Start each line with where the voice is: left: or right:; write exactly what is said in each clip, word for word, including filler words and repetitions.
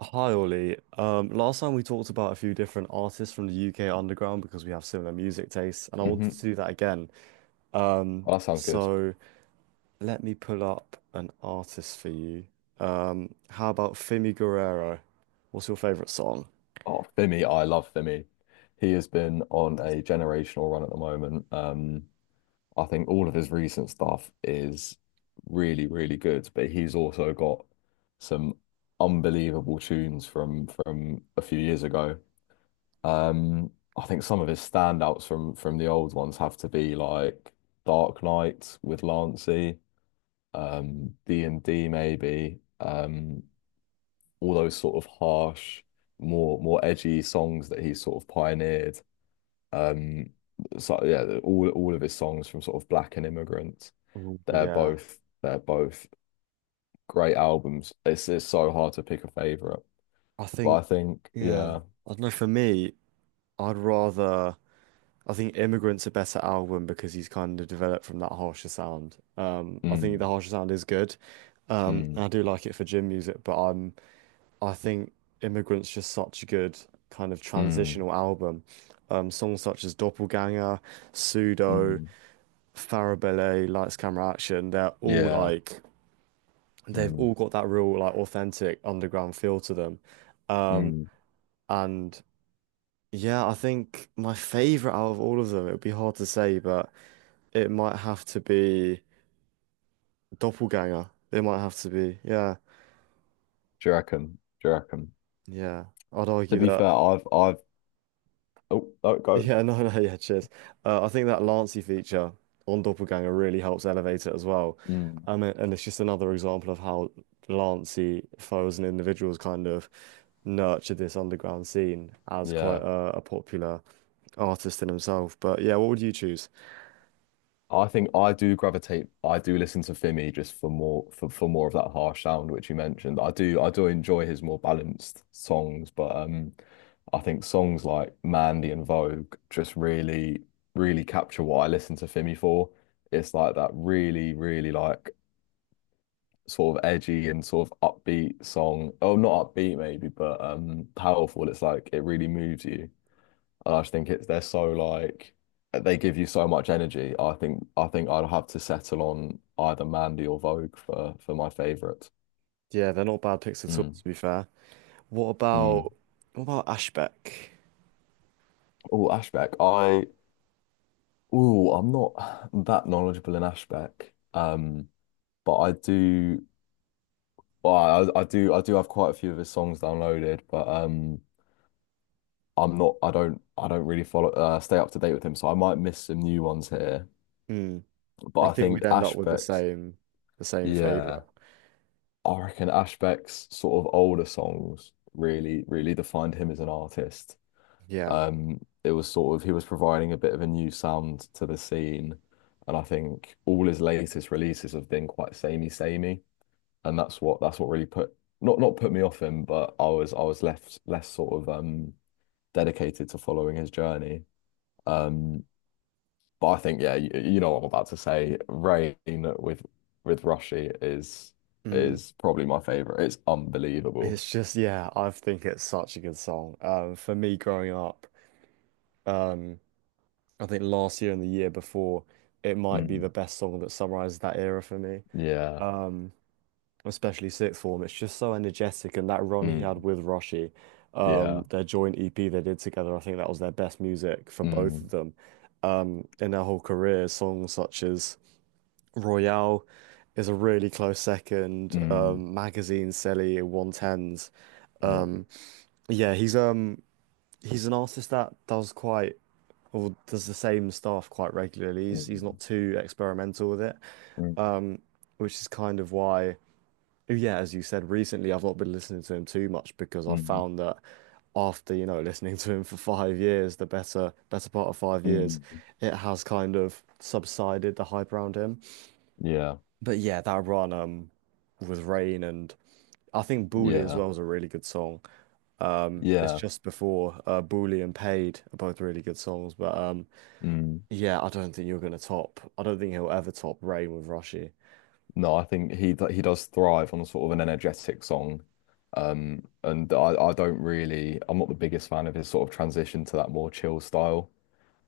right: Hi Ollie. Um, last time we talked about a few different artists from the U K underground because we have similar music tastes, and I wanted to
left: hmm
right: do that again. Um,
left: Well, that sounds good.
right: so let me pull up an artist for you. Um, how about Fimi Guerrero? What's your favorite song?
left: Oh, Vimy, I love Vimy. He has been on a generational run at the moment. Um, I think all of his recent stuff is really, really good, but he's also got some unbelievable tunes from from a few years ago. Um, I think some of his standouts from from the old ones have to be like Dark Knight with Lancey, um, D and D maybe. Um, all those sort of harsh, more more edgy songs that he sort of pioneered. Um, so yeah, all all of his songs from sort of Black and Immigrant,
right: Oh
left: they're
right: yeah,
left: both they're both great albums. It's it's so hard to pick a favorite,
right: I
left: but
right: think
left: I think
right: yeah.
left: yeah.
right: I don't know. For me, I'd rather I think Immigrant's a better album because he's kind of developed from that harsher sound. Um, I think the
left: Mm,
right: harsher sound is good. Um,
left: mm,
right: I do like it for gym music, but I'm I think Immigrant's just such a good kind of
left: mm,
right: transitional album. Um, songs such as Doppelganger, Pseudo,
left: mm,
right: Farabelle, Lights, Camera, Action, they're all
left: yeah,
right: like, they've
left: mm,
right: all got that real like authentic underground feel to them. Um,
left: mm.
right: and yeah, I think my favorite out of all of them, it would be hard to say, but it might have to be Doppelganger. It might have to be, yeah,
left: Do you reckon? Do you reckon?
right: yeah. I'd
left: To
right: argue
left: be fair,
right: that.
left: I've I've, oh, oh, go,
right: Yeah, no, no, yeah, cheers. Uh, I think that Lancy feature on Doppelganger really helps elevate it as well.
left: mm,
right: Um, and it's just another example of how Lancy foes and individuals kind of nurtured this underground scene as
left: yeah.
right: quite a, a popular artist in himself. But yeah, what would you choose?
left: I think I do gravitate. I do listen to Fimi just for more for, for more of that harsh sound which you mentioned. I do I do enjoy his more balanced songs, but um, I think songs like Mandy and Vogue just really, really capture what I listen to Fimi for. It's like that really, really, like, sort of edgy and sort of upbeat song. Oh, not upbeat maybe, but um, powerful. It's like it really moves you. And I just think it's they're so like they give you so much energy. I think I think I'd have to settle on either Mandy or Vogue for for my favourite.
right: Yeah, they're not bad picks at all,
left: Mm,
right: to be fair. What
left: mm.
right: about what about Ashbeck?
left: Oh, Ashbeck. I Oh, I'm not that knowledgeable in Ashbeck. Um, but I do, well, I, I do I do have quite a few of his songs downloaded, but um I'm not I don't I don't really follow, uh, stay up to date with him, so I might miss some new ones here.
right: Hmm.
left: But
right: I
left: I
right: think
left: think
right: we'd end up with the
left: Ashbeck's,
right: same the same favorite.
left: yeah. I reckon Ashbeck's sort of older songs really, really defined him as an artist.
right: Yeah.
left: Um, it was sort of, he was providing a bit of a new sound to the scene, and I think all his latest releases have been quite samey, samey, and that's what that's what really put not not put me off him, but I was I was left less sort of um dedicated to following his journey. Um, but I think, yeah, you, you know what I'm about to say. Rain with with Roshi is
right: Hmm.
left: is probably my favorite. It's unbelievable.
right: It's just yeah, I think it's such a good song. Um, for me growing up, um, I think last year and the year before, it might be
left: Mm,
right: the best song that summarizes that era for me.
left: yeah.
right: Um, Especially sixth form, it's just so energetic, and that run he had
left: Mm,
right: with Roshi,
left: yeah.
right: um, their joint E P they did together, I think that was their best music for both of
left: Mm,
right: them. Um, in their whole career, songs such as Royale is a really close second.
left: mm,
right: Um, Magazine, Selly, one ten s.
left: mm,
right: Yeah, he's um he's an artist that does quite or does the same stuff quite regularly. He's he's not
left: mm,
right: too experimental with it,
left: mm,
right: which is kind of why, oh yeah, as you said, recently I've not been listening to him too much because I
left: mm,
right: found that after, you know, listening to him for five years, the better better part of five years,
left: mm.
right: it has kind of subsided the hype around him.
left: Yeah,
right: But yeah, that run um with Rain and I think Bully as
left: yeah,
right: well is a really good song. Um, it's
left: yeah.
right: just before uh, Bully and Paid are both really good songs, but um,
left: Mm.
right: yeah, I don't think you're going to top. I don't think he'll ever top Rain with Rushy.
left: No, I think he d- he does thrive on sort of an energetic song. Um, and I, I don't really, I'm not the biggest fan of his sort of transition to that more chill style.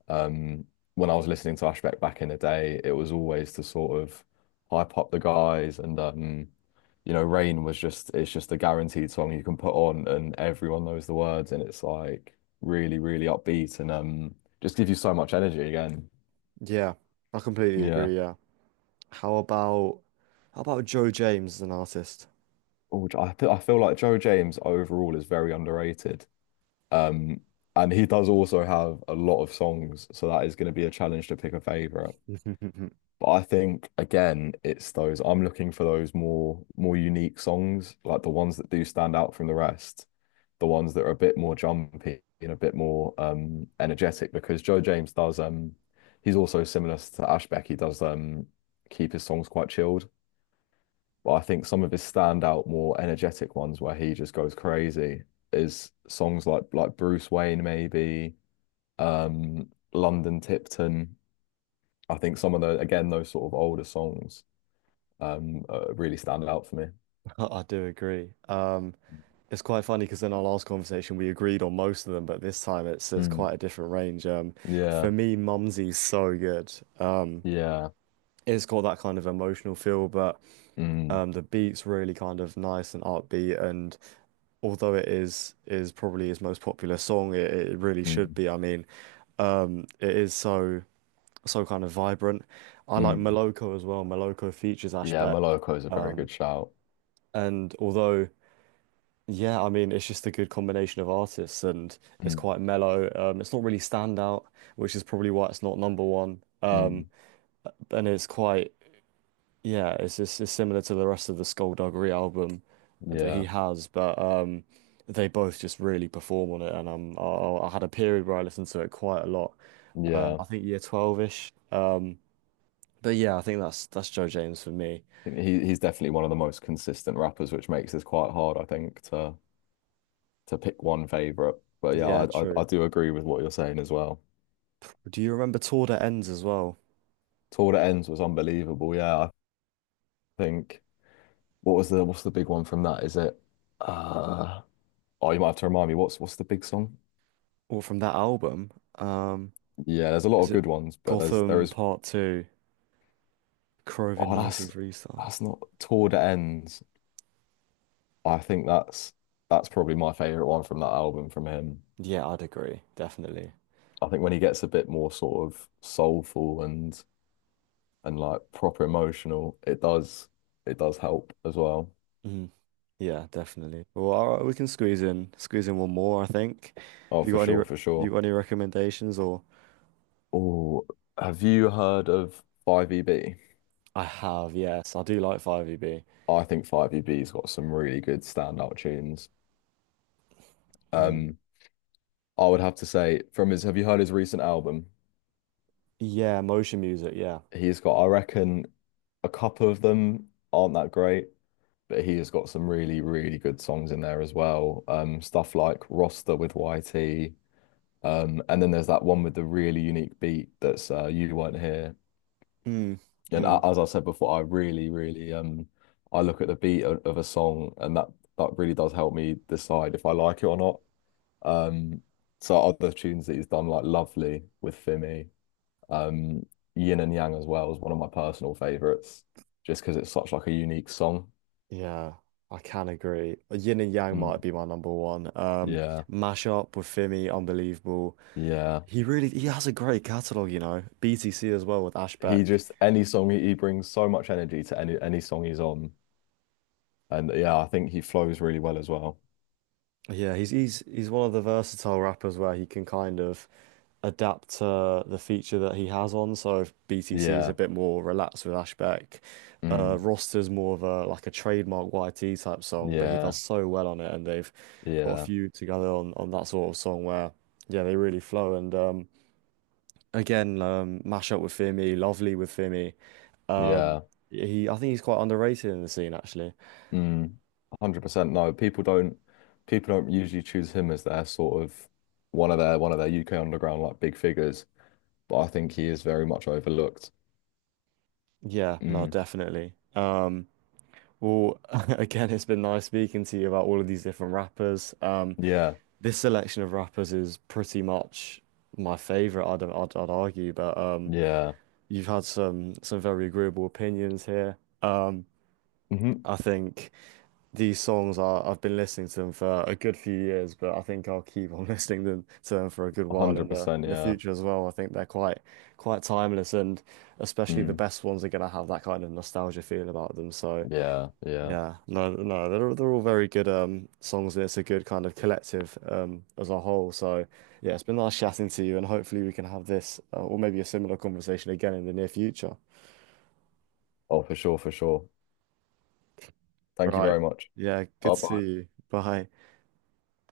left: Um, when I was listening to Ashbeck back in the day, it was always to sort of hype up the guys and um, you know, Rain was just it's just a guaranteed song you can put on and everyone knows the words and it's like really, really upbeat and um just gives you so much energy again.
right: Yeah, I completely
left: Yeah.
right: agree. Yeah. How about how about Joe James as an artist?
left: Oh, which I feel, I feel like Joe James overall is very underrated. Um, and he does also have a lot of songs, so that is going to be a challenge to pick a favorite. But I think again, it's those I'm looking for those more more unique songs, like the ones that do stand out from the rest, the ones that are a bit more jumpy and a bit more, um energetic, because Joe James does, um he's also similar to Ashbeck. He does, um keep his songs quite chilled. But I think some of his standout, more energetic ones where he just goes crazy is songs like like Bruce Wayne maybe, um London Tipton. I think some of the, again, those sort of older songs, um uh, really stand out for me.
right: I do agree. Um, it's quite funny because in our last conversation we agreed on most of them, but this time it's there's
left: Mm,
right: quite a different range. Um,
left: yeah,
right: for me, Mumsy's so good. Uh,
left: yeah.
right: it's got that kind of emotional feel, but
left: Mm,
right: um, the beat's really kind of nice and upbeat and although it is is probably his most popular song, it, it really should
left: mm,
right: be. I mean, Um, it is so so kind of vibrant. I like
left: mm.
right: Moloko as well. Moloko features
left: Yeah,
right: Ashbeck,
left: Moloko is a very good shout.
right: and although yeah, I mean it's just a good combination of artists, and it's
left: Mm,
right: quite mellow. Um, it's not really standout, which is probably why it's not number one. Um,
left: mm,
right: and it's quite yeah, it's just it's similar to the rest of the Skullduggery album that he
left: yeah,
right: has, but um, they both just really perform on it, and um, I, I had a period where I listened to it quite a lot. Um,
left: yeah.
right: I think year twelve-ish. But yeah, I think that's that's Joe James for me.
left: I think he he's definitely one of the most consistent rappers, which makes this quite hard, I think, to to pick one favorite. But yeah,
right: Yeah,
left: I I,
right: true.
left: I do agree with what you're saying as well.
right: Do you remember Tour That Ends as well?
left: Tour That Ends was unbelievable. Yeah, I think what was the what's the big one from that? Is it uh Oh, you might have to remind me what's what's the big song.
right: Or from that album? Um,
left: Yeah, there's a lot
right: is
left: of
right: it
left: good ones, but there's there
right: Gotham
left: is
right: Part Two, Crovin
left: oh,
right: nineteen
left: that's
right: Three
left: that's
right: Stars?
left: not Toward the ends. I think that's that's probably my favorite one from that album from him.
right: Yeah, I'd agree, definitely.
left: I think when he gets a bit more sort of soulful and and like proper emotional, it does it does help as well.
right: Mhm. Yeah, definitely. Well, all right, we can squeeze in squeeze in one more, I think.
left: Oh,
right: Have you
left: for
right: got any
left: sure,
right: re-
left: for
right: you
left: sure.
right: got any recommendations or?
left: Oh, have you heard of five E B?
right: I have, yes. I do like five E B.
left: I think five E B's got some really good standout tunes.
right: Mm.
left: Um, I would have to say, from his, have you heard his recent album?
right: Yeah, motion music, yeah.
left: He's got, I reckon, a couple of them aren't that great, but he has got some really, really good songs in there as well. Um, stuff like Roster with Y T. Um, and then there's that one with the really unique beat, that's, uh, You Weren't Here.
right: Mm.
left: And a-
right: Mm.
left: as I said before, I really, really, um, I look at the beat of, of a song, and that that really does help me decide if I like it or not. Um, so other tunes that he's done like Lovely with Fimi, um, Yin and Yang as well is one of my personal favorites, just because it's such, like, a unique song.
right: Yeah, I can agree. Yin and Yang might
left: Mm.
right: be my number one. Um,
left: Yeah,
right: Mashup with Fimi, unbelievable.
left: yeah.
right: He really he has a great catalog, you know. B T C as well with
left: he
right: Ashbeck.
left: just Any song he, he brings so much energy to any any song he's on. And yeah, I think he flows really well as well.
right: Yeah, he's he's he's one of the versatile rappers where he can kind of adapt to the feature that he has on. So if B T C is a
left: Yeah.
right: bit more relaxed with Ashbeck. Uh,
left: Mm.
right: Roster's more of a like a trademark Y T type song, but he does
left: Yeah.
right: so well on it, and they've got a
left: Yeah.
right: few together on on that sort of song where. Yeah, they really flow. And um, Again, um, mash up with Fimi, lovely with Fimi. Um,
left: Yeah.
right: he, I think he's quite underrated in the scene, actually.
left: Mm. a hundred percent, no. People don't people don't usually choose him as their sort of one of their one of their U K underground, like, big figures, but I think he is very much overlooked.
right: Yeah, no,
left: Mm.
right: definitely. Um, well, again, it's been nice speaking to you about all of these different rappers. Um,
left: Yeah.
right: this selection of rappers is pretty much my favorite, I'd, I'd, I'd argue, but um,
left: Yeah.
right: you've had some some very agreeable opinions here. Um,
left: Mm-hmm.
right: I think. These songs are I've been listening to them for a good few years, but I think I'll keep on listening them to them for a good while in the
left: a hundred percent,
right: in the
left: yeah.
right: future as well. I think they're quite quite timeless and especially the
left: Mm.
right: best ones are gonna have that kind of nostalgia feel about them. So
left: Yeah. Yeah.
right: yeah, no no, they're they're all very good um songs and it's a good kind of collective um as a whole. So yeah, it's been nice chatting to you and hopefully we can have this uh, or maybe a similar conversation again in the near future.
left: Oh, for sure, for sure. Thank you
right: Right.
left: very much.
right: Yeah, good
left: Bye
right: to see
left: bye.
right: you. Bye.